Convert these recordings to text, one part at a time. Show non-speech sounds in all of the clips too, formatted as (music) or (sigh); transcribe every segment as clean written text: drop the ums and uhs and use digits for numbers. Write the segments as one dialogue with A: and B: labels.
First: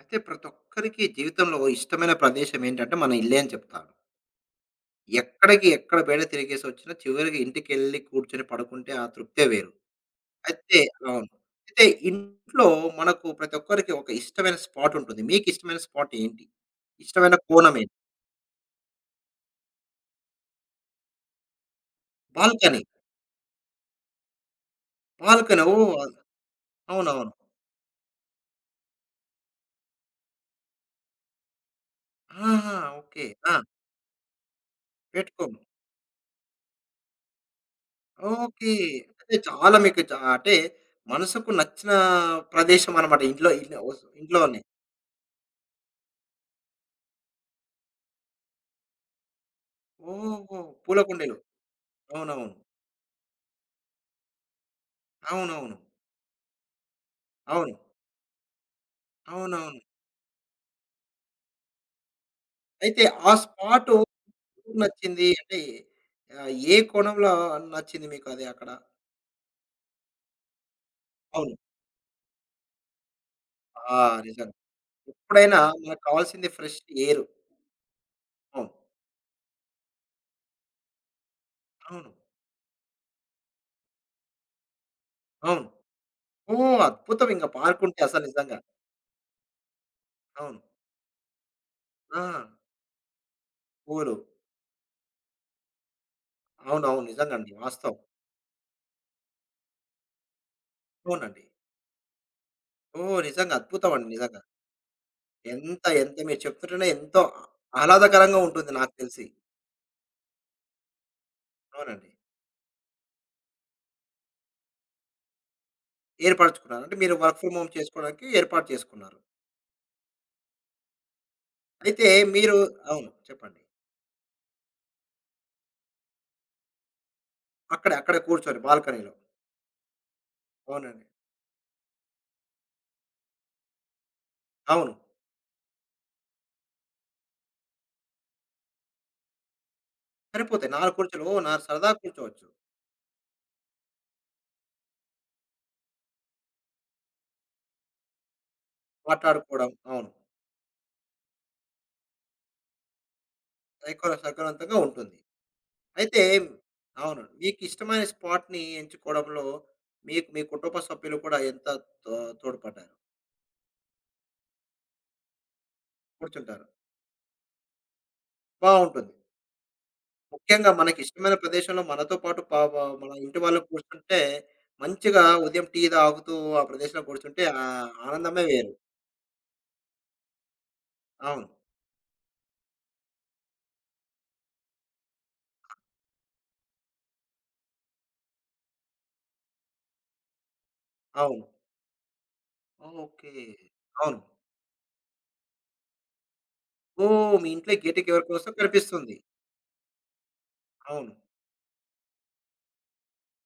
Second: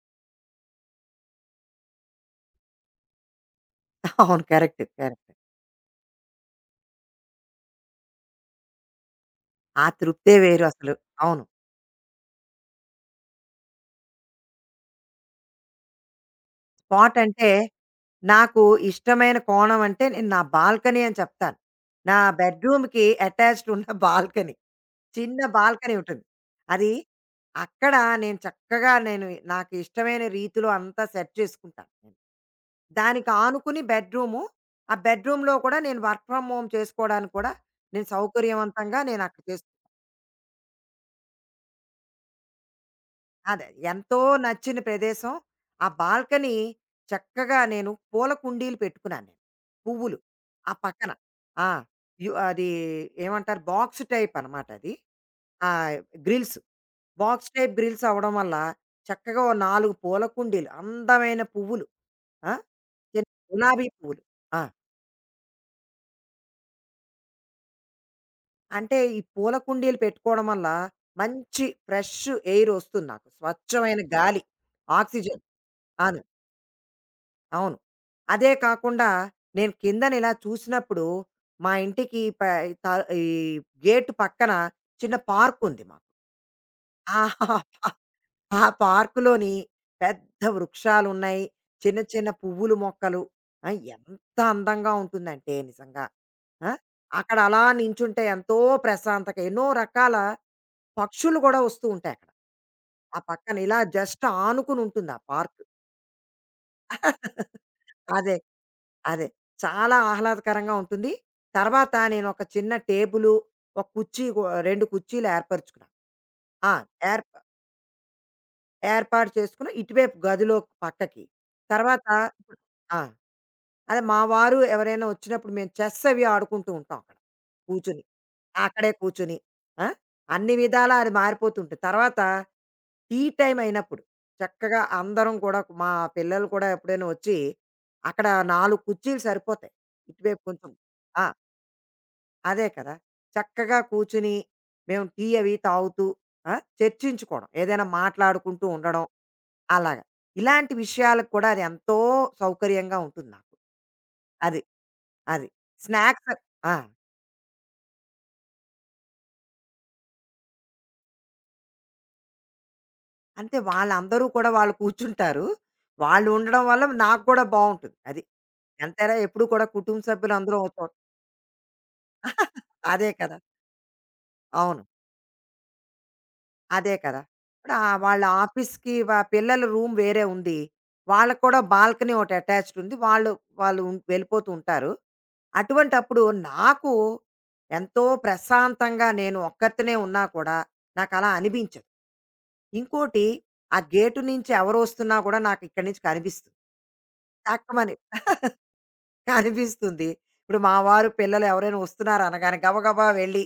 A: అయితే ప్రతి ఒక్కరికి జీవితంలో ఓ ఇష్టమైన ప్రదేశం ఏంటంటే మన ఇల్లే అని చెప్తారు.
B: అవును. కరెక్ట్. కరెక్ట్.
A: ఎక్కడికి ఎక్కడ బేడ తిరిగేసి వచ్చినా చివరికి ఇంటికెళ్ళి కూర్చొని పడుకుంటే ఆ తృప్తే వేరు.
B: ఆ తృప్తే వేరు
A: అయితే
B: అసలు.
A: అవును.
B: అవును.
A: అయితే ఇంట్లో మనకు ప్రతి ఒక్కరికి ఒక ఇష్టమైన స్పాట్ ఉంటుంది. మీకు ఇష్టమైన స్పాట్ ఏంటి?
B: స్పాట్
A: ఇష్టమైన
B: అంటే
A: కోణం ఏంటి?
B: నాకు ఇష్టమైన కోణం అంటే నేను నా బాల్కనీ అని చెప్తాను. నా
A: బాల్కనీ.
B: బెడ్‌రూమ్‌కి అటాచ్డ్ ఉన్న (laughs) బాల్కనీ. చిన్న
A: బాల్కనీ. ఓహ్!
B: బాల్కనీ ఉంటుంది. అది
A: అవునవును.
B: అక్కడ నేను చక్కగా నాకు ఇష్టమైన రీతిలో అంతా సెట్ చేసుకుంటాను. నేను
A: ఆహా! ఓకే.
B: దానికి
A: ఆ!
B: ఆనుకుని బెడ్‌రూము. ఆ బెడ్‌రూమ్‌లో
A: పెట్టుకోము.
B: కూడా నేను వర్క్ ఫ్రమ్ హోమ్ చేసుకోవడానికి కూడా నేను
A: ఓకే.
B: సౌకర్యవంతంగా నేను
A: అంటే
B: అక్కడ
A: చాలా మీకు అంటే మనసుకు నచ్చిన ప్రదేశం అన్నమాట. ఇంట్లో
B: అదే. ఎంతో
A: ఇంట్లోనే.
B: నచ్చిన ప్రదేశం. ఆ బాల్కనీ చక్కగా నేను పూల కుండీలు పెట్టుకున్నాను. పువ్వులు.
A: ఓహో!
B: ఆ
A: పూల
B: పక్కన.
A: కుండీలు.
B: ఆ!
A: అవునవును.
B: అది ఏమంటారు? బాక్స్ టైప్ అనమాట అది.
A: అవునవును.
B: ఆహ్, గ్రిల్స్. బాక్స్ టైప్
A: అవును.
B: గ్రిల్స్ అవ్వడం వల్ల చక్కగా ఓ
A: అవునవును.
B: 4 పూల కుండీలు. అందమైన పువ్వులు. ఆ!
A: అయితే
B: చిన్న
A: ఆ
B: గులాబీ
A: స్పాటు
B: పువ్వులు. ఆ!
A: ఎందుకు నచ్చింది? అంటే ఏ కోణంలో నచ్చింది మీకు అది అక్కడ?
B: అంటే ఈ పూల కుండీలు పెట్టుకోవడం వల్ల
A: అవును.
B: మంచి ఫ్రెష్ ఎయిర్ ఒస్తుంది నాకు.
A: ఆ!
B: స్వచ్ఛమైన గాలి.
A: నిజంగా.
B: ఆక్సిజన్.
A: ఎప్పుడైనా మనకు
B: అవును.
A: కావాల్సింది ఫ్రెష్ ఎయిర్.
B: అవును. అదే
A: అవును.
B: కాకుండా నేను కిందన ఇలా చూసినప్పుడు మా
A: అవును.
B: ఇంటికి ప త ఈ గేట్ పక్కన చిన్న
A: అవును.
B: పార్కుంది మాకు.
A: ఓహ్! అద్భుతం ఇంక
B: ఆ!
A: పార్క్ ఉంటే అసలు నిజంగా.
B: ఆ పార్కులోని పెద్ద
A: అవును.
B: వృక్షాలున్నాయి. చిన్న
A: ఆ!
B: చిన్న పువ్వులు మొక్కలు. ఆ!
A: పూలు.
B: ఎంత అందంగా ఉంటుందంటే నిజంగా. ఆ!
A: అవునవును.
B: అక్కడ
A: నిజంగండి.
B: అలా
A: వాస్తవం.
B: నించుంటే ఎంతో ప్రశాంతక ఎన్నో రకాల పక్షులు
A: అవునండి.
B: గూడా వస్తూ ఉంటాయక్కడ. ఆ
A: ఓహ్! నిజంగా
B: పక్కన ఇలా
A: అద్భుతం అండి
B: జస్ట్
A: నిజంగా.
B: ఆనుకుని ఉంటుంది ఆ పార్కు.
A: ఎంత ఎంత మీరు చెప్తుంటేనే ఎంతో
B: (laughs) అదే.
A: ఆహ్లాదకరంగా ఉంటుంది నాకు తెలిసి.
B: అదే. చాలా ఆహ్లాదకరంగా ఉంటుంది. తర్వాత
A: అవునండి.
B: నేనొక చిన్న టేబులు, ఒక కుర్చీ కూ 2 కుర్చీలు ఏర్పరుచుకున్నాను. ఆ!
A: ఏర్పరచుకున్నారు. అంటే మీరు
B: ఏర్ప
A: వర్క్ ఫ్రమ్ హోమ్ చేసుకోవడానికి ఏర్పాటు చేసుకున్నారు.
B: ఏర్పాటు చేసుకొని ఇటువైపు గదిలో పక్కకి. తర్వాత
A: అయితే మీరు
B: ఇప్పుడు ఆ!
A: అవును. చెప్పండి.
B: అదే మా వారు ఎవరైనా వచ్చినప్పుడు మేము చెస్ అవి ఆడుకుంటూ ఉంటాం అక్కడ
A: అక్కడే
B: కూర్చొని.
A: అక్కడ కూర్చొని
B: అక్కడే
A: బాల్కనీలో.
B: కూర్చొని. ఆ! అన్ని విధాలా
A: అవునండి.
B: అది మారిపోతూ ఉంటుంది. తర్వాత టీ టైమ్ అయినప్పుడు చక్కగా
A: అవును.
B: అందరం కూడా మా పిల్లలు కూడా ఎప్పుడైనా వచ్చి అక్కడ 4 కుర్చీలు సరిపోతాయి. ఇటువైపు కొంచెం
A: సరిపోతాయి. 4
B: ఆ!
A: కుర్చీలు నా సరదా కూర్చోవచ్చు.
B: అదే కదా! చక్కగా కూర్చుని మేము టీ అవి తాగుతూ ఆ! చర్చించుకోవడం. ఏదైనా మాట్లాడుకుంటూ ఉండడం
A: మాట్లాడుకోవడం.
B: అలాగా.
A: అవును.
B: ఇలాంటి విషయాలకు కూడా అది ఎంతో సౌకర్యంగా ఉంటుంది నాకు. అది.
A: సౌకర్యవంతంగా ఉంటుంది.
B: అది.
A: అయితే
B: స్నాక్స్ ఆ!
A: అవును. మీకు ఇష్టమైన స్పాట్‌ని ఎంచుకోవడంలో మీకు మీ కుటుంబ సభ్యులు కూడా ఎంత తో తోడ్పడ్డారు?
B: అంటే వాళ్ళందరూ కూడా వాళ్ళు కూర్చుంటారు. వాళ్ళు ఉండడం
A: కూర్చుంటారు.
B: వల్ల నాకు కూడా బావుంటుంది. అది.
A: బావుంటుంది.
B: ఎంతైనా ఎప్పుడు కూడా కుటుంబ సభ్యులందరం
A: ముఖ్యంగా
B: ఒక
A: మనకిష్టమైన ప్రదేశంలో మనతో పాటు పా పా మన
B: అదే కదా!
A: ఇంటి వాళ్ళు కూర్చుంటే,
B: అవును.
A: మంచిగా ఉదయం టీ తాగుతూ ఆ
B: అదే
A: ప్రదేశంలో
B: కదా!
A: కూర్చుంటే
B: ఇప్పుడు వాళ్ళ
A: ఆనందమే వేరు.
B: ఆఫీస్‌కి వా పిల్లల రూమ్ వేరే ఉంది. వాళ్ళకి
A: అవును.
B: కూడా బాల్కనీ ఒకటి అటాచ్డ్ ఉంది. వాళ్ళు వెళ్ళిపోతూ ఉంటారు. అటువంటప్పుడు నాకు ఎంతో ప్రశాంతంగా నేను ఒక్కర్తినే ఉన్నా కూడా నాకలా
A: అవును.
B: అనిపించదు. ఇంకోటి
A: ఓకే.
B: ఆ
A: అవును.
B: గేటు నుంచి ఎవరొస్తున్నా కూడా నాకు ఇక్కడి నుంచి కనిపిస్తుంది.
A: ఓహ్! మీ ఇంట్లో
B: టక్కుమని.
A: గేట్‌కి ఎవరికొస్తే
B: (laughs)
A: కనిపిస్తుంది.
B: అనిపిస్తుంది. ఇప్పుడు మా వారు
A: అవును.
B: పిల్లలు ఎవరైనా వస్తున్నారు అనగానే గబగబా వెళ్ళి,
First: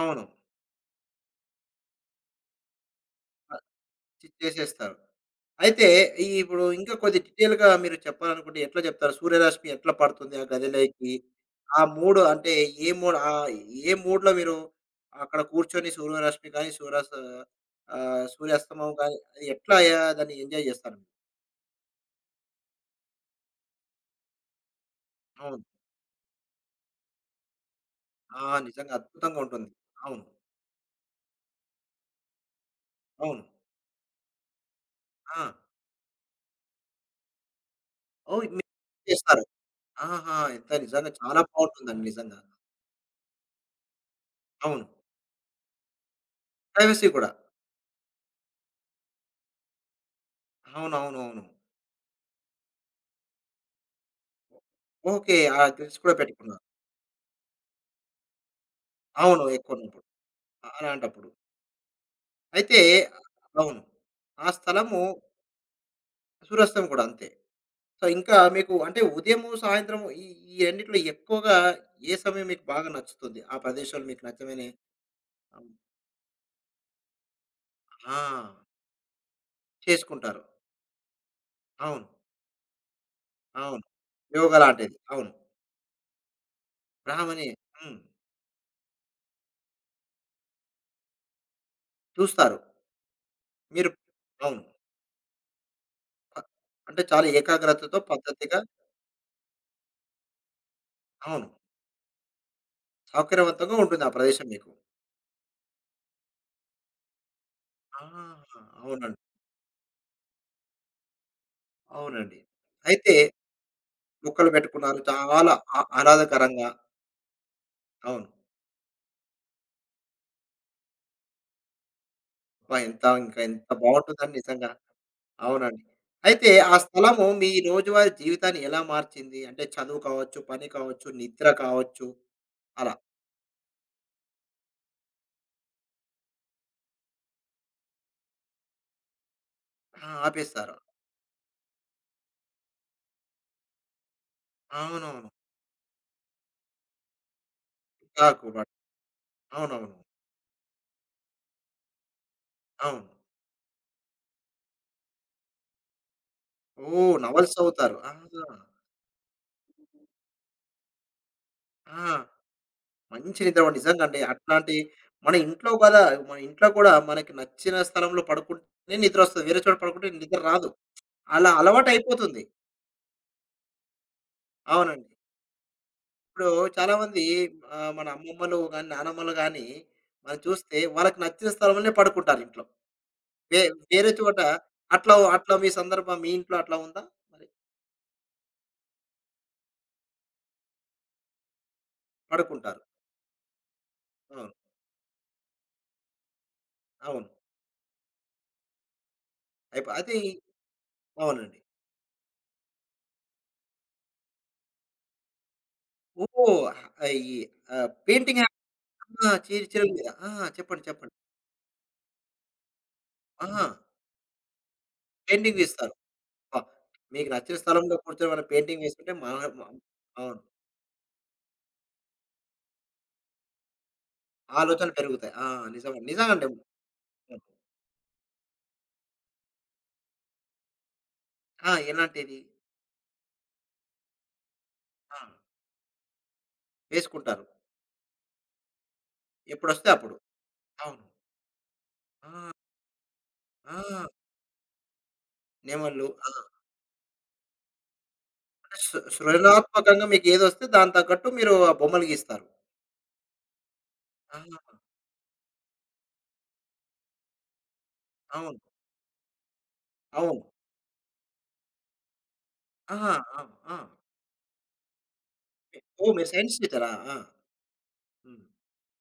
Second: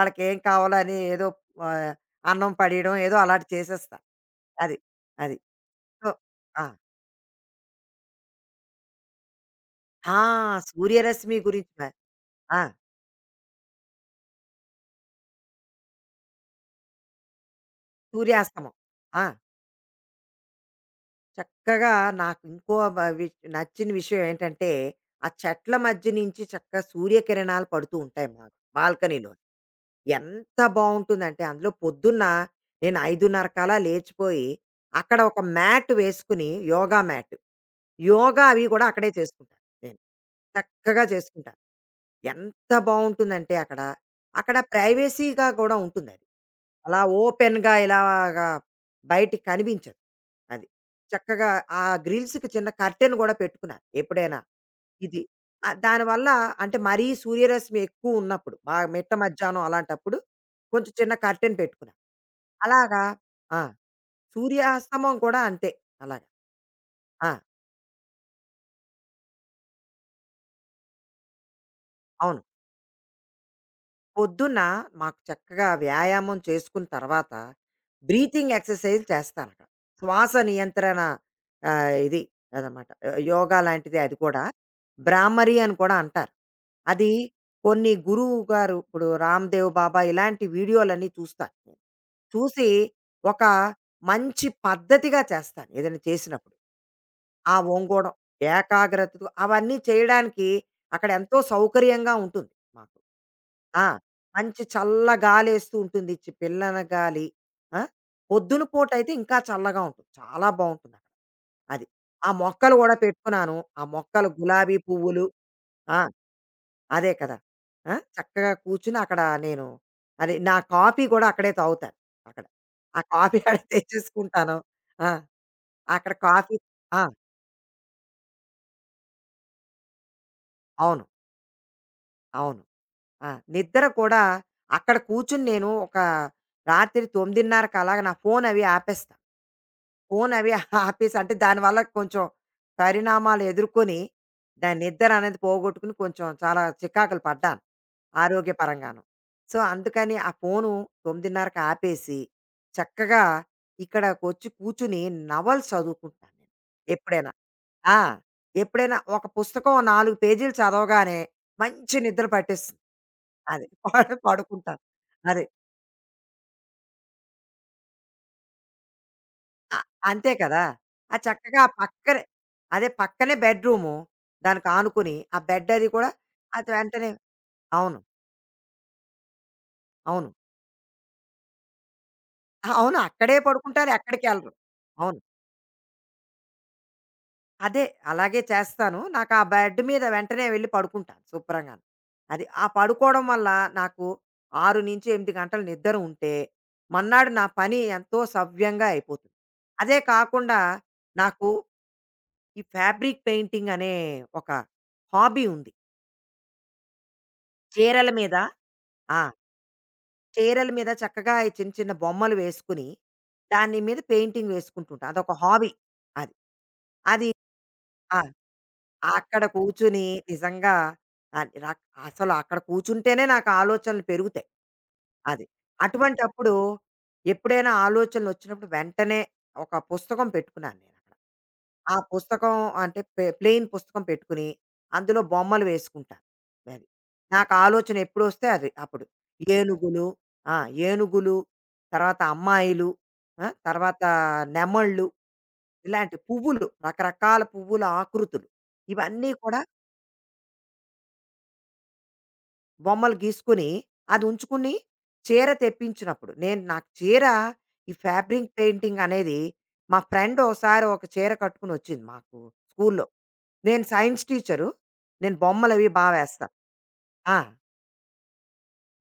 A: అవును.
B: కావాలో అని ఏదో ఆహ్, అన్నం పడేయడం ఏదో అలాంటివి
A: అ
B: చేసేస్తా. అది.
A: చేసేస్తారు.
B: అది.
A: అయితే
B: సో
A: ఇప్పుడు
B: ఆ!
A: ఇంకా కొద్ది డీటెయిల్‌గా మీరు చెప్పాలనుకుంటే ఎట్లా చెప్తారు? సూర్యరశ్మి ఎట్లా
B: ఆ!
A: పడుతుంది ఆ గదిలోకి?
B: సూర్యరశ్మి గురించి
A: ఆ మూడ్ అంటే
B: ఆ!
A: ఏ మూడ్ ఏ మూడ్‌లో మీరు అక్కడ కూర్చొని సూర్యరశ్మి గాని, సూర్యాస్
B: సూర్యాస్తమం.
A: సూర్యాస్తమయం గాని
B: ఆ!
A: ఎట్లా యా దాన్ని ఎంజాయ్ చేస్తారు?
B: చక్కగా నాకు ఇంకో నచ్చిన విషయం ఏంటంటే ఆ
A: అవును.
B: చెట్ల మధ్య నుంచి చక్కగా సూర్యకిరణాలు పడుతూ ఉంటాయి
A: ఆ!
B: మాకు
A: నిజంగా
B: బాల్కనీలో
A: అద్భుతంగా ఉంటుంది. అవును.
B: ఎంత బాగుంటుందంటే అందులో పొద్దున్న నేను
A: అవును.
B: 5:30 కలా లేచిపోయి అక్కడ
A: ఆ!
B: ఒక మ్యాట్ వేసుకుని యోగా మ్యాట్ యోగా
A: ఓహ్!
B: అవి
A: మీరు
B: కూడా అక్కడే
A: చేస్తారు.
B: చేసుకుంటాను నేను
A: ఆహా! ఎంత
B: చక్కగా
A: నిజంగా చాలా
B: చేసుకుంటాను
A: బావుంటుందండి నిజంగా.
B: ఎంత బాగుంటుందంటే అక్కడ అక్కడ
A: అవును.
B: ప్రైవసీగా కూడా ఉంటుంది అది అలా
A: ప్రైవసీ కూడా.
B: ఓపెన్గా ఇలాగా బయటికి కనిపించదు అది
A: అవునవునవును.
B: చక్కగా ఆ గ్రిల్స్‌కి చిన్న కర్టెన్ గూడా పెట్టుకున్నాను ఎప్పుడైనా. ఇది.
A: ఓకే. ఆ గ్రిల్స్ కూడా
B: దానివల్ల
A: పెట్టుకున్నారు.
B: అంటే మరీ సూర్యరశ్మి ఎక్కువున్నప్పుడు, బాగా మిట్ట
A: అవును.
B: మధ్యాహ్నం
A: ఎక్కువ ఉన్నప్పుడు.
B: అలాంటప్పుడు
A: అ
B: కొంచెం చిన్న
A: అలాంటప్పుడు.
B: కర్టెన్ పెట్టుకున్నాను.
A: అయితే
B: అలాగా ఆ!
A: అవును. ఆ స్థలము
B: సూర్యాస్తమం కూడా అంతే అలాగా.
A: సూర్యాస్తమయం కూడా అంతే.
B: ఆ!
A: సో, ఇంకా మీకు అంటే ఉదయము, సాయంత్రము ఈ ఈ రెండిట్లో ఎక్కువగా ఏ
B: అవును.
A: సమయం మీకు బాగా నచ్చుతుంది? ఆ ప్రదేశాలు మీకు
B: పొద్దున్న
A: నచ్చమని
B: మాకు చక్కగా
A: అవును.
B: వ్యాయామం చేసుకున్న తర్వాత
A: ఆ!
B: బ్రీతింగ్ ఎక్సర్సైజ్ చేస్తాను అక్కడ. శ్వాస
A: చేసుకుంటారు.
B: నియంత్రణ
A: అవును.
B: ఇది అదనమాట. యోగా
A: అవును.
B: లాంటిదే అది కూడా.
A: యోగా లాంటిది. అవును.
B: బ్రాహ్మరి అని కూడా అంటారు. అది
A: బ్రాహ్మణి
B: కొన్ని
A: హ్మ్.
B: గురువు గారు ఇప్పుడు 'రామ్‌దేవ్ బాబా' ఇలాంటి వీడియోలన్నీ చూస్తాను. నేను.
A: చూస్తారు.
B: చూసి ఒక
A: మీరు
B: మంచి
A: అవును.
B: పద్ధతిగా చేస్తాను ఏదైనా
A: అ
B: చేసినప్పుడు.
A: అంటే చాలా
B: ఆ
A: ఏకాగ్రతతో
B: ఒంగోడం,
A: పద్ధతిగా
B: ఏకాగ్రతతో అవన్నీ చేయడానికి అక్కడ ఎంతో
A: అవును.
B: సౌకర్యంగా ఉంటుంది మాకు.
A: సౌకర్యవంతంగా
B: ఆ!
A: ఉంటుంది ఆ ప్రదేశం
B: మంచి
A: మీకు.
B: చల్ల గాలేస్తూ ఉంటుంది. పిల్లన గాలి. ఆ!
A: ఆ!
B: పొద్దున పూటైతే
A: అవునండి.
B: ఇంకా చల్లగా ఉంటుంది. చాలా బావుంటుందక్కడ. అది. ఆ
A: అవునండి.
B: మొక్కలు గూడా
A: అయితే
B: పెట్టుకున్నాను. ఆ మొక్కలు
A: మొక్కలు
B: గులాబీ
A: పెట్టుకున్నారు.
B: పువ్వులు
A: చాలా
B: ఆ!
A: ఆహ్లాదకరంగా.
B: అదే కదా! ఆ!
A: అవును.
B: చక్కగా కూర్చుని అక్కడ నేను అది నా కాఫీ గూడా అక్కడే తాగుతాను. అక్కడ.
A: అబ్బా!
B: ఆ
A: ఎంత
B: కాఫీ
A: ఇంకా
B: అక్కడ
A: ఎంత బావుంటుందండి
B: తెచ్చేసుకుంటాను.
A: నిజంగా.
B: ఆ!
A: అవునండి.
B: అక్కడ
A: అయితే
B: కాఫీ
A: ఆ
B: ఆ!
A: స్థలము మీ రోజువారీ జీవితాన్ని ఎలా మార్చింది? అంటే చదువు కావచ్చు, పని
B: అవును.
A: కావచ్చు, నిద్ర కావచ్చు
B: అవును.
A: అలా.
B: ఆ! నిద్ర కూడా అక్కడ కూర్చుని నేను ఒక రాత్రి 9:30 అలాగా నా ఫోనవి ఆపేస్తాను.
A: ఆ!
B: ఫోన్ అవి
A: ఆపేశారు.
B: ఆపేసి అంటే దానివల్ల కొంచెం పరిణామాలు ఎదుర్కొని దాని నిద్ర
A: అవునవును.
B: అనేది పోగొట్టుకుని కొంచెం చాలా చికాకులు పడ్డాను
A: చికాకు పడి
B: ఆరోగ్యపరంగాను
A: అవునవును.
B: అందుకని ఆ ఫోను 9:30కు ఆపేసి
A: అవును.
B: చక్కగా ఇక్కడకు వచ్చి కూర్చుని నవల్స్ చదువుకుంటాను నేను
A: ఓహ్!
B: ఎప్పుడైనా
A: నవల్స్ చదువుతారు.
B: ఆ,
A: ఆ!
B: ఎప్పుడైనా ఒక పుస్తకం 4 పేజీలు చదవగానే మంచి
A: ఆ!
B: నిద్ర పట్టేస్తుంది
A: మంచి నిద్ర
B: అది (laughs)
A: నిజంగండి. అట్లాంటి
B: పడుకుంటాను
A: మన
B: అదే
A: ఇంట్లో గూడా మన ఇంట్లో కూడా మనకి నచ్చిన స్థలంలో పడుకుంటేనే నిద్రొస్తది. వేరే చోట
B: అ
A: పడుకుంటే
B: అంతే
A: నిద్ర
B: కదా!
A: రాదు.
B: ఆ
A: అలా
B: చక్కగా ఆ పక్కనే
A: అలవాటయిపోతుంది.
B: అదే పక్కనే బెడ్‌రూము. దానికి
A: అవునండి.
B: ఆనుకుని ఆ బెడ్ అది కూడా
A: ఇప్పుడు
B: అది వెంటనే
A: చాలామంది
B: అవును.
A: మన అమ్మమ్మలు గాని, నానమ్మలు గాని
B: అవును.
A: మనం చూస్తే వాళ్ళకి నచ్చిన స్థలంలోనే పడుకుంటారు ఇంట్లో.
B: అవును. అక్కడే
A: వే
B: పడుకుంటారు.
A: వేరే చోట
B: ఎక్కడికెళ్ళరు.
A: అట్లా
B: అవును.
A: అట్లా మీ సందర్భం మీ ఇంట్లో అట్లా ఉందా? మరి
B: అదే అలాగే చేస్తాను. నాకు ఆ బెడ్ మీద వెంటనే వెళ్లి పడుకుంటాను శుభ్రంగాను. అది ఆ
A: పడుకుంటారు.
B: పడుకోవడం వల్ల నాకు
A: అవును.
B: 6-8 గంటలు నిద్ర ఉంటే,
A: అవును.
B: మర్నాడు నా పని ఎంతో సవ్యంగా అయిపోతుంది.
A: అయిపో
B: అదే
A: అది
B: కాకుండా నాకు
A: అవునండి.
B: ఈ ఫ్యాబ్రిక్ పెయింటింగ్ అనే ఒక హాబీ ఉంది.
A: ఓహ్! ఈ
B: చీరల మీద
A: పెయింటింగ్ ఆ!
B: ఆ!
A: చిరుల మీద. ఆ!
B: చీరల
A: చెప్పండి.
B: మీద
A: చెప్పండి.
B: చక్కగా ఈ చిన్న చిన్న బొమ్మలు వేసుకుని,
A: ఆ!
B: దాని మీద పెయింటింగ్ వేసుకుంటుంటా. అదొక
A: పెయింటింగ్
B: హాబీ
A: వేస్తారు.
B: అది.
A: అబ్బా! మీకు
B: అది
A: నచ్చిన స్థలంలో
B: ఆ!
A: కూర్చొని మనం పెయింటింగ్ వేసుకుంటే మన
B: అక్కడ
A: మ
B: కూర్చుని
A: అవును.
B: నిజంగా ఆహ్, రక్ అసలు అక్కడ కూర్చుంటేనే నాకు ఆలోచనలు పెరుగుతాయి.
A: ఆలోచనలు పెరుగుతాయి.
B: అది.
A: ఆ! నిజం. నిజంగండి.
B: అటువంటప్పుడు ఎప్పుడైనా ఆలోచనలొచ్చినప్పుడు వెంటనే ఒక పుస్తకం పెట్టుకున్నాను నేను.
A: ఆ!
B: ఆ
A: ఎలాంటిది?
B: పుస్తకం అంటే ప్లెయిన్ పుస్తకం పెట్టుకుని,
A: ఆ!
B: అందులో బొమ్మలు వేసుకుంటాను. అది.
A: వేసుకుంటారు.
B: నాకు ఆలోచన ఎప్పుడొస్తే అది అప్పుడు.
A: ఎప్పుడొస్తే
B: ఏనుగులు
A: అప్పుడు.
B: ఆ!
A: అవును.
B: ఏనుగులు, తర్వాత
A: ఆ!
B: అమ్మాయిలు, ఆ! తర్వాత
A: ఆ!
B: నెమళ్ళు,
A: నెమళ్ళు.
B: ఇలాంటి
A: ఆ!
B: పువ్వులు, రకరకాల పువ్వుల ఆకృతులు.
A: అంటే
B: ఇవన్నీ కూడా
A: సృజనాత్మకంగా మీకేదొస్తే దానికి తగ్గట్టు మీరు ఆ బొమ్మలు గీస్తారు.
B: బొమ్మలు గీసుకుని, అది
A: ఆ!
B: ఉంచుకుని చీర తెప్పించినప్పుడు నాకు చీర ఈ ఫ్యాబ్రిక్
A: అవును.
B: పెయింటింగ్ అనేది మా ఫ్రెండ్
A: అవును.
B: ఓసారి ఒక చీర కట్టుకునొచ్చింది మాకు
A: ఆ!
B: స్కూల్‌లో.
A: ఆ! ఆ!
B: నేను సైన్స్ టీచరు. నేను బొమ్మలవి
A: ఓహ్! మీరు
B: వేస్తా.
A: సైన్స్ టీచరా? ఆ!
B: ఆ!
A: హ్మ్.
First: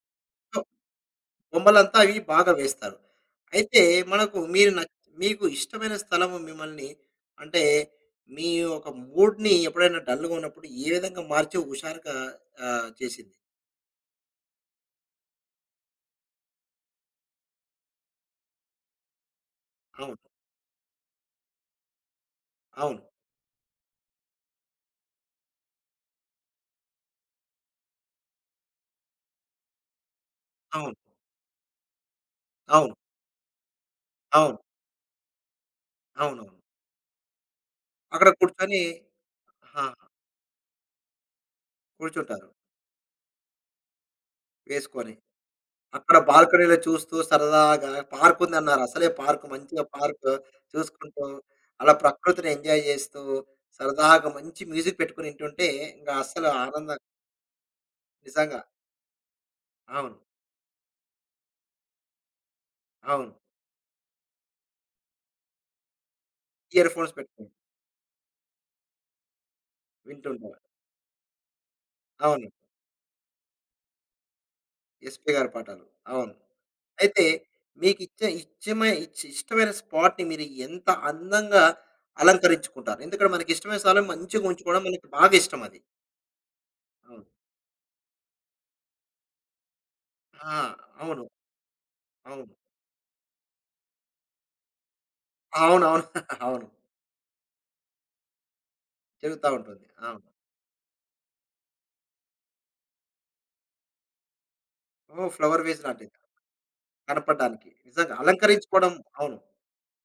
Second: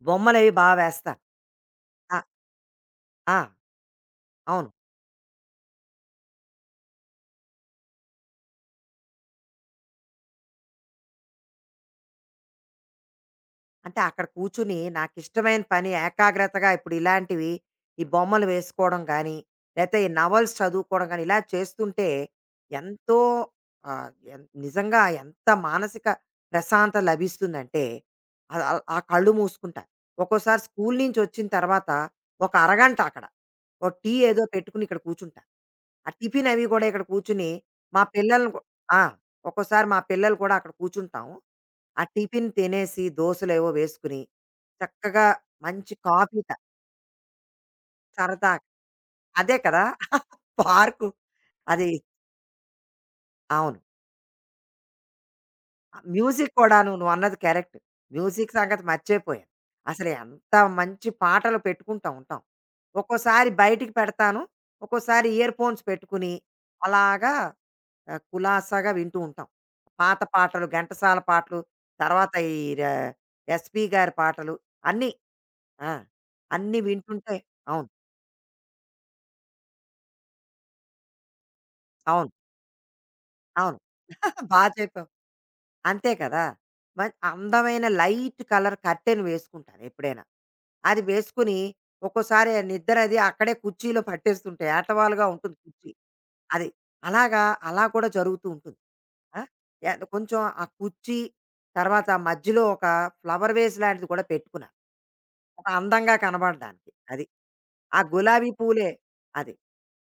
B: బొమ్మలవి
A: సో,
B: వేస్తా.
A: బొమ్మలంతా అవి
B: ఆ!
A: బాగా వేస్తారు.
B: ఆ!
A: అయితే మనకు
B: అవును.
A: మీరు న మీకు ఇష్టమైన స్థలము మిమ్మల్ని అంటే మీ ఒక మూడ్‌ని ఎప్పుడైనా డల్‌గా ఉన్నప్పుడు ఏ విధంగా మార్చి హుషారుగా చేసింది?
B: అంటే అక్కడ కూర్చుని నాకిష్టమైన పని ఏకాగ్రతగా ఇప్పుడు ఇలాంటివి, ఈ బొమ్మలు వేసుకోవడం గానీ, లేతే ఈ
A: అవును.
B: నవల్స్ చదువుకోవడం గానీ, ఇలా చేస్తుంటే
A: అవును.
B: ఎంతో ఆహ్, ఎన్ నిజంగా ఎంత మానసిక ప్రశాంతత లభిస్తుందంటే ఆహ్, ఆహ్, ఆ కళ్ళు మూసుకుంటా. ఒక్కోసారి
A: అవును.
B: స్కూలు నుంచొచ్చిన తర్వాత ఒక
A: అవును.
B: అరగంట అక్కడ. ఒక టీ ఏదో
A: అవును. అవును.
B: పెట్టుకుని ఇక్కడ కూర్చుంటా. ఆ టిఫిన్
A: అవునవును.
B: అవి కూడా ఇక్కడ కూర్చుని, మా
A: అక్కడ
B: పిల్లల్ని కూ
A: కూర్చొని
B: ఆ! ఒక్కోసారి మా
A: ఆహా!
B: పిల్లలు కూడా అక్కడ కూర్చుంటాం. ఆ
A: కూర్చుంటారు
B: టిఫిన్ తినేసి దోసలేవో వేసుకుని,
A: వేసుకొని.
B: చక్కగా మంచి
A: అక్కడ
B: కాఫీ తా
A: బాల్కనీలో చూస్తూ సరదాగా పార్క్
B: సరదాగా
A: ఉందన్నారు. అసలే పార్క్
B: అదే
A: మంచిగా
B: కదా!
A: పార్క్
B: (laughs) పార్కు
A: చూసుకుంటూ,
B: అది
A: అలా ప్రకృతిని ఎంజాయ్ చేస్తూ,
B: అవును.
A: సరదాగా మంచి మ్యూజిక్ పెట్టుకొని వింటుంటే, ఇంక అస్సలు
B: మ్యూజిక్ కూడాను
A: ఆనందం
B: నువ్వన్నది కరెక్ట్. మ్యూజిక్
A: నిజంగా.
B: సంగతి మర్చిపోయాను. అసలు
A: అవును.
B: ఎంత మంచి పాటలు పెట్టుకుంటా ఉంటాం.
A: అవును.
B: ఒక్కోసారి బయటికి పెడతాను. ఒక్కోసారి ఇయర్ ఫోన్స్ పెట్టుకుని
A: ఇయర్ ఫోన్స్
B: అలాగా
A: పెట్టుకొని
B: కులాసాగా వింటూ ఉంటాం. పాత
A: వింటుంటారు.
B: పాటలు, ఘంటసాల పాటలు, తర్వాత
A: అవును.
B: ఈ ర ఎస్‌పి గారి పాటలు అన్నీ.
A: ఎస్‌పి గారి పాటలు.
B: ఆ!
A: అవును.
B: అన్నీ
A: అయితే
B: వింటుంటే అవును.
A: మీకిచ్చే ఇచ్చమై ఇచ్ ఇష్టమైన స్పాట్‌ని మీరు ఎంత అందంగా
B: అవును.
A: అలంకరించుకుంటారు? ఎందుకంటే మనకి
B: అవును.
A: ఇష్టమైన స్థలం మంచిగా
B: (laughs)
A: ఉంచుకోవడం మనకి
B: చెప్పావు.
A: బాగా ఇష్టం అది.
B: అంతే కదా! మరి
A: అవును.
B: అందమైన లైట్ కలర్ కర్టెన్ వేసుకుంటాను ఎప్పుడైనా.
A: ఆ!
B: అది
A: అవును.
B: వేసుకొని ఒక్కోసారి
A: అవును.
B: నిద్ర అది అక్కడే కుర్చీలో పట్టేస్తుంటాయి. ఏటవాలుగా ఉంటుంది కుర్చీ.
A: అవునవును. (laughs) అవును.
B: అది. అలాగా అలా కూడా జరుగుతూ ఉంటుంది. ఆ!
A: జరుగుతా ఉంటుంది.
B: య
A: అవును.
B: కొంచెం ఆ కుర్చీ, తర్వాత ఆ మధ్యలో ఒక ఫ్లవర్ వేస్ లాంటిది కూడా పెట్టుకున్నాను.
A: ఓహ్! ఫ్లవర్
B: ఒక
A: వేస్ లాంటిది.
B: అందంగా కనబడడానికి. అది.
A: కనపడడానికి.
B: ఆ
A: నిజంగా
B: గులాబీ పూలే
A: అలంకరించుకోవడం. అవును.
B: అది.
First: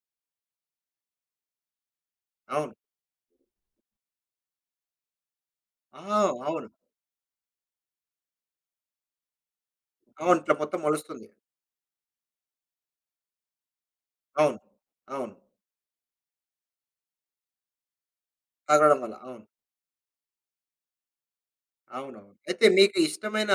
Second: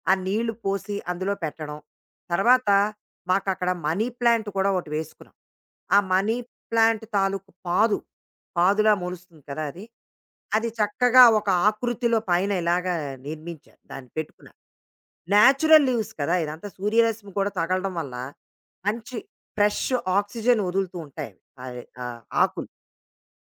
B: ఆ నీళ్లు పోసి అందులో పెట్టడం. తర్వాత
A: అవును.
B: మాకక్కడ మనీ ప్లాంట్ కూడా ఒకటి వేసుకున్నాం. ఆ
A: ఆ!
B: మనీ
A: అవును.
B: ప్లాంట్ తాలూకు పాదు, పాదులా మొలుస్తుంది కదా! అది.
A: అవును. ఇట్లా
B: అది
A: మొత్తం
B: చక్కగా
A: మొలుస్తుంది.
B: ఒక ఆకృతిలో పైన ఇలాగా నిర్మించాను. దాన్ని
A: అవును.
B: పెట్టుకున్నాను.
A: అవును.
B: న్యాచురల్ లీవ్స్ కదా! ఇదంతా సూర్యరశ్మి కూడా తగలడం వల్ల,
A: తగలడం వల్ల.
B: మంచి
A: అవును.
B: ఫ్రెష్ ఆక్సిజన్ వదులుతూ ఉంటాయి అవి. అవి
A: అవునవును. అయితే
B: ఆకులు.
A: మీకు ఇష్టమైన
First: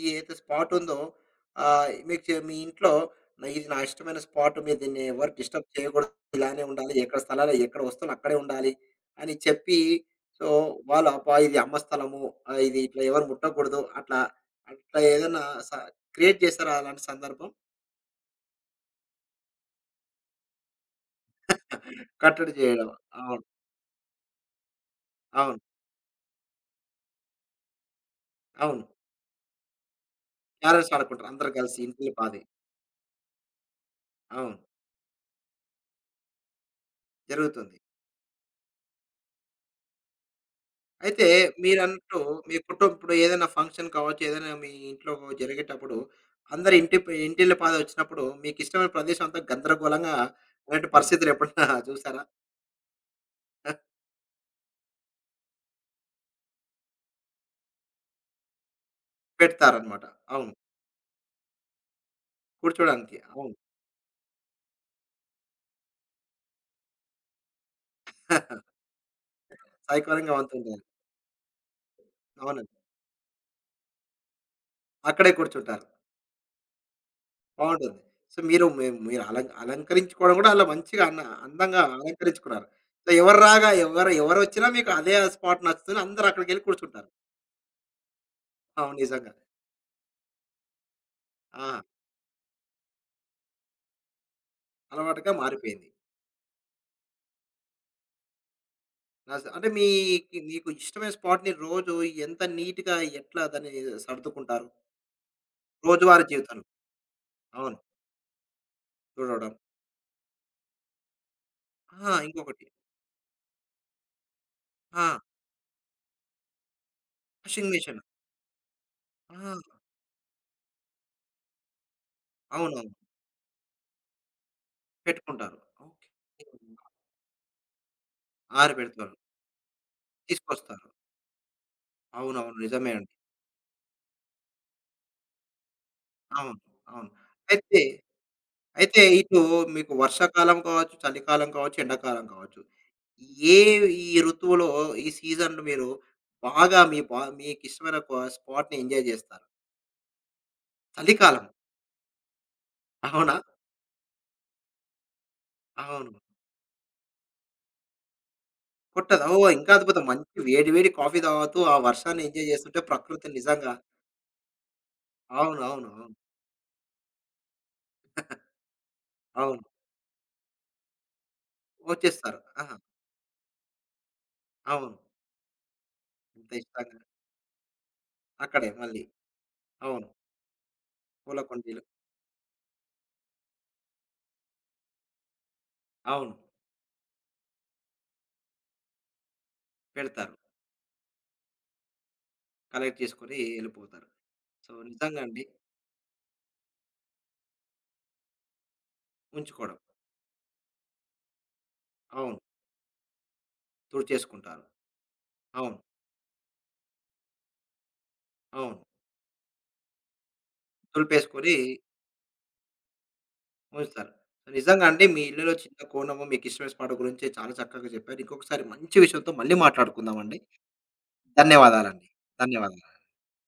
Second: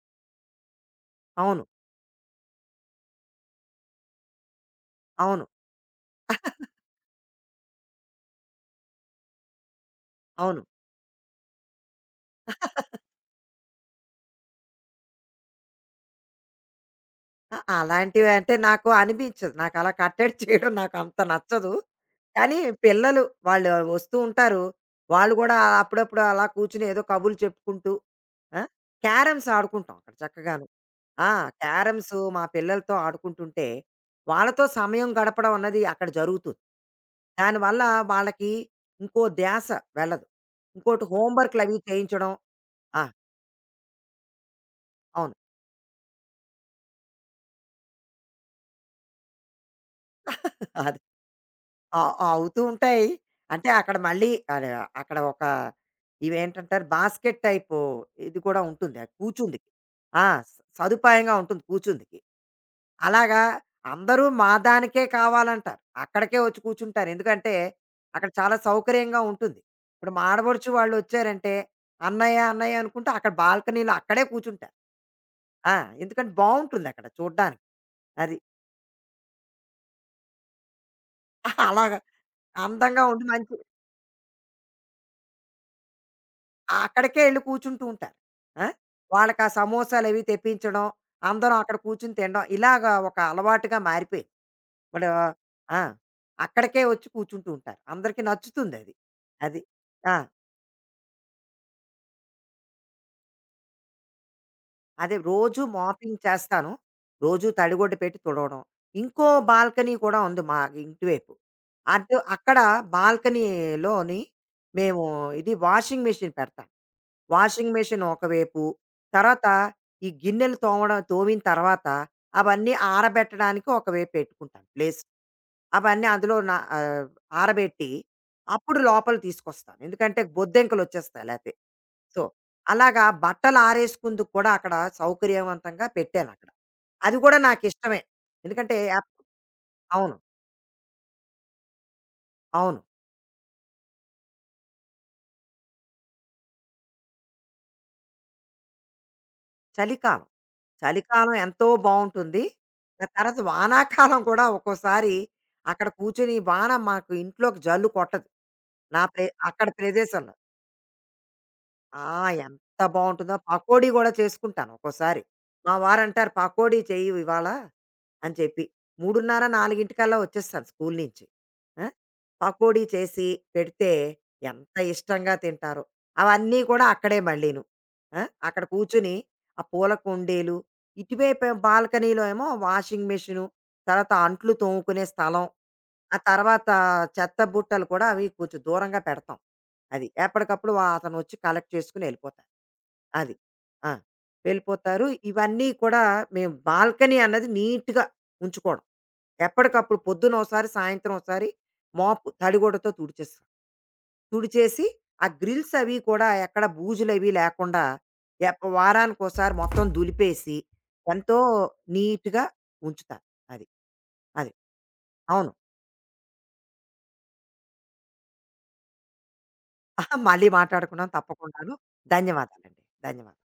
A: ఈ ఏదైతే స్పాట్ ఉందో
B: అవును.
A: మీకు చే మీ ఇంట్లో "నా- ఇది నా ఇష్టమైన స్పాట్. మీరు దీన్ని ఎవరు
B: అవును.
A: డిస్టర్బ్ చేయకూడదు. ఇలానే ఉండాలి. ఎక్కడ స్థలాలు ఎక్కడ వస్తువులు అక్కడే ఉండాలి అని చెప్పి సో,
B: అవును.
A: వాళ్ళు అబ్బా! ఇది అమ్మ స్థలము. ఇది ఇట్లా ఎవరు ముట్టకూడదు. అట్లా అట్లా ఏదన్నా స క్రియేట్ చేశారా అలాంటి సందర్భం?
B: అ! అలాంటివి అంటే నాకు అనిపించదు. నాకలా కట్టడి చేయడం నాకంత నచ్చదు.
A: (laughs) కట్టడి
B: కానీ
A: చేయడం.
B: పిల్లలు
A: అవును.
B: వాళ్ళు వస్తూ ఉంటారు. వాళ్ళు గూడా
A: అవును.
B: అప్పుడప్పుడు అలా కూర్చొని ఏదో కబుర్లు చెప్పుకుంటూ, ఆ!
A: అవును.
B: క్యారమ్స్ ఆడుకుంటాం అక్కడ చక్కగాను.
A: క్యారమ్స్ ఆడుకుంటారు.
B: ఆ!
A: అందరూ కలిసి ఇంటిల్లి
B: క్యారమ్స్
A: పాది.
B: మా పిల్లలతో ఆడుకుంటుంటే,
A: అవును.
B: వాళ్ళతో సమయం గడపడం అన్నది అక్కడ జరుగుతుంది.
A: జరుగుతుంది.
B: దానివల్ల వాళ్ళకి ఇంకో ధ్యాస వెళ్ళదు. ఇంకోటి
A: అయితే
B: హోంవర్క్‌లవి
A: మీరన్నట్టు
B: చేయించడం
A: మీ కుటుంబం
B: ఆ!
A: ఇప్పుడు ఏదైనా ఫంక్షన్ కావచ్చు, ఏదైనా మీ ఇంట్లో
B: అవును.
A: జరిగేటప్పుడు అందరు ఇంటి ప ఇంటిల్లి పాది వచ్చినప్పుడు మీకు ఇష్టమైన ప్రదేశం అంతా గందరగోళంగా
B: (laughs)
A: అలాంటి
B: అది.
A: పరిస్థితులు ఎప్పుడన్నా
B: ఆ!
A: చూసారా?
B: ఆ అవుతూ ఉంటాయి. అంటే అక్కడ మళ్ళీ అదే అక్కడ ఒక ఇవేంటంటారు బాస్కెట్ టైపు ఇది కూడా ఉంటుంది. కూర్చుందికి.
A: పెడతారన్నమాట.
B: ఆ!
A: అవును.
B: సదుపాయంగా ఉంటుంది కూర్చుందికి.
A: కూర్చోడానికి.
B: అలాగా
A: అవును.
B: అందరూ మా దానికే కావాలంటారు. అక్కడికే వచ్చి కూర్చుంటారు. ఎందుకంటే, అక్కడ చాలా
A: (laughs)
B: సౌకర్యంగా ఉంటుంది. ఇప్పుడు మా
A: సౌకర్యంగా
B: ఆడపడుచు
A: ఉంటుంది.
B: వాళ్ళొచ్చారంటే, అన్నయ్య,
A: అవునండి.
B: అన్నయ్య అనుకుంటూ అక్కడ బాల్కనీలో అక్కడే కూర్చుంటారు.
A: అక్కడే
B: ఆ!
A: కూర్చుంటారు.
B: ఎందుకంటే బావుంటుందక్కడ చూడ్డానికి.
A: బావుంటుంది.
B: అది.
A: సో, మీరు అలం అలంకరించుకోవడం కూడా అలా మంచిగా అన్న
B: (laughs)
A: అందంగా
B: అలాగా
A: అలంకరించుకున్నారు.
B: అందంగా
A: సో,
B: ఉండి
A: ఎవరు
B: మంచి
A: రాగా ఎవరొచ్చినా మీకు అదే స్పాట్ నచ్చుతుంది. అందరూ అక్కడికెళ్ళి కూర్చుంటారు.
B: అక్కడికే ఎళ్లి కూర్చుంటూ ఉంటారు. ఆ!
A: అవును. నిజంగా.
B: వాళ్ళకా సమోసాలవి తెప్పించడం, అందరం
A: ఆ!
B: అక్కడ కూర్చొని తినడం. ఇలాగా ఒక అలవాటుగా మారిపోయింది. ఇప్పుడు
A: అలవాటుగా
B: ఆ!
A: మారిపోయింది.
B: అక్కడికే వచ్చి కూర్చుంటూ ఉంటారు. అందరికీ నచ్చుతుందది.
A: నస్
B: అది.
A: అంటే
B: అది ఆ!
A: మీకు ఇష్టమైన స్పాట్‌ని రోజు ఎంత నీట్‌గా ఎట్లా దాన్ని సర్దుకుంటారు?
B: అదే రోజు మాపింగ్
A: రోజువారీ జీవితంలో.
B: చేస్తాను. రోజు
A: అవును.
B: తడిగుడ్డ పెట్టి తుడవడం. ఇంకో
A: తుడవడం.
B: బాల్కనీ కూడా ఉంది మా ఇంటి వైపు.
A: ఆ!
B: అటు అక్కడ
A: ఇంకొకటి.
B: బాల్కనీలోని
A: ఆ!
B: మేము ఇది వాషింగ్ మెషీన్ పెడతాం.
A: Washing
B: washing
A: machine.
B: మెషీన్ ఒకవైపు, తర్వాత
A: ఆ!
B: ఈ గిన్నెలు తోమడం తోమిన తర్వాత అవన్నీ
A: అవునవును.
B: ఆరబెట్టడానికి ఒకవైపు పెట్టుకుంటాను ప్లేస్.
A: పెట్టుకుంటారు.
B: అవన్నీ
A: ఓకే.
B: అందులో నా ఆరబెట్టి అప్పుడు
A: ఆరబెడతారు.
B: లోపలికి తీసుకొస్తాను. ఎందుకంటే
A: తీసుకొస్తారు.
B: బొద్దింకలొచ్చేస్తాయి లేతే. సో,
A: అవునవును. నిజమే
B: అలాగా
A: అండి.
B: బట్టలు ఆరేసుకుందుకు కూడా అక్కడ సౌకర్యవంతంగా పెట్టానక్కడ.
A: అవును. అవును.
B: అది కూడా
A: అయితే,
B: నాకిష్టమే. ఎందుకంటే
A: అయితే
B: యాప్
A: ఇటు మీకు
B: అవును.
A: వర్షాకాలం కావచ్చు, చలికాలం కావచ్చు, ఎండాకాలం కావచ్చు.
B: అవును.
A: ఏ ఈ ఋతువులో ఈ సీజన్‌లో మీరు బాగా మీ బా మీకిష్టమైన ఒక స్పాట్‌ని ఎంజాయ్ జేస్తారు?
B: చలికాలం. చలికాలం
A: చలికాలం.
B: ఎంతో బావుంటుంది. ఆ
A: అవునా?
B: తర్వాత వానాకాలం కూడా ఒక్కోసారి అక్కడ
A: అవును.
B: కూర్చొని వాన మాకు ఇంట్లోకి జల్లు కొట్టదు. నా
A: పుట్టదు.
B: ప్రే
A: ఓహ్!
B: అక్కడ
A: ఇంకా అద్భుతం.
B: ప్రదేశంలో.
A: మంచి వేడి వేడి కాఫీ తాగుతూ, ఆ
B: ఆ!
A: వర్షాన్ని ఎంజాయ్
B: ఎంత
A: చేస్తుంటే ప్రకృతి
B: బావుంటుందో.
A: నిజంగా
B: పకోడీ గూడా చేసుకుంటాను ఒక్కోసారి.
A: అవును.
B: మా
A: అవును. అవును.
B: వారంటారు, "పకోడీ చెయ్యు ఇవాళ" అని చెప్పి 3:30,
A: అవును.
B: 4 వచ్చేస్తాను స్కూల్ నుంచి. ఆ!
A: వచ్చేస్తారు. ఆహా!
B: పకోడీ చేసి పెడితే ఎంత
A: అవును.
B: ఇష్టంగా తింటారో.
A: ఎంత
B: అవన్నీ కూడా
A: ఇష్టంగా.
B: అక్కడే మళ్ళీను. ఆ! అక్కడ
A: అక్కడే మళ్ళీ.
B: కూర్చొని ఆ పూల
A: అవును.
B: కుండీలు,
A: పూల
B: ఇటువైపు
A: కుండీలు.
B: బాల్కనీలో ఏమో వాషింగ్ మెషీను, తర్వాత అంట్లు తోముకునే స్థలం, ఆ
A: అవును.
B: తర్వాత చెత్త బుట్టలు కూడా అవి కొంచెం దూరంగా పెడతాం. అది.
A: పెడతారు.
B: ఎప్పటికప్పుడు అతనొచ్చి కలెక్ట్ చేసుకొని ఎళ్ళిపోతారు.
A: కలెక్ట్
B: అది.
A: చేసుకొని
B: ఆ!
A: ఎళ్ళిపోతారు. సో,
B: వెళ్ళిపోతారు.
A: నిజంగా అండి.
B: ఇవన్నీ కూడా మేము బాల్కనీ అన్నది నీట్‌గా ఉంచుకోవడం.
A: ఉంచుకోవడం.
B: ఎప్పటికప్పుడు పొద్దున ఓసారి, సాయంత్రం ఓసారి మోపు
A: అవును.
B: తడిగుడ్డతో తుడిచేస్తాం.
A: తుడిచేసుకుంటారు.
B: తుడిచేసి, ఆ గ్రిల్స్
A: అవును.
B: అవి కూడా ఎక్కడ బూజులవి లేకుండా
A: అవును.
B: వారానికోసారి మొత్తం దులిపేసి, ఎంతో
A: దులిపేసుకొని
B: నీట్‌గా ఉంచుతాను. అది.
A: ఉంచుతారు. సో
B: అది.
A: నిజంగా అండి మీ
B: అవును.
A: ఇల్లులో చిన్న కోణము, మీకిష్టమైన స్పాట్ గురించి చాలా చక్కగా చెప్పారు. ఇంకొకసారి మంచి విషయంతో మళ్ళీ
B: (laughs)
A: మాట్లాడుకుందామండి.
B: మళ్ళీ మాట్లాడుకుందాం తప్పకుండాను.
A: ధన్యవాదాలండి.
B: ధన్యవాదాలండి.
A: ధన్యవాదాలు.
B: ధన్యవాదాలు.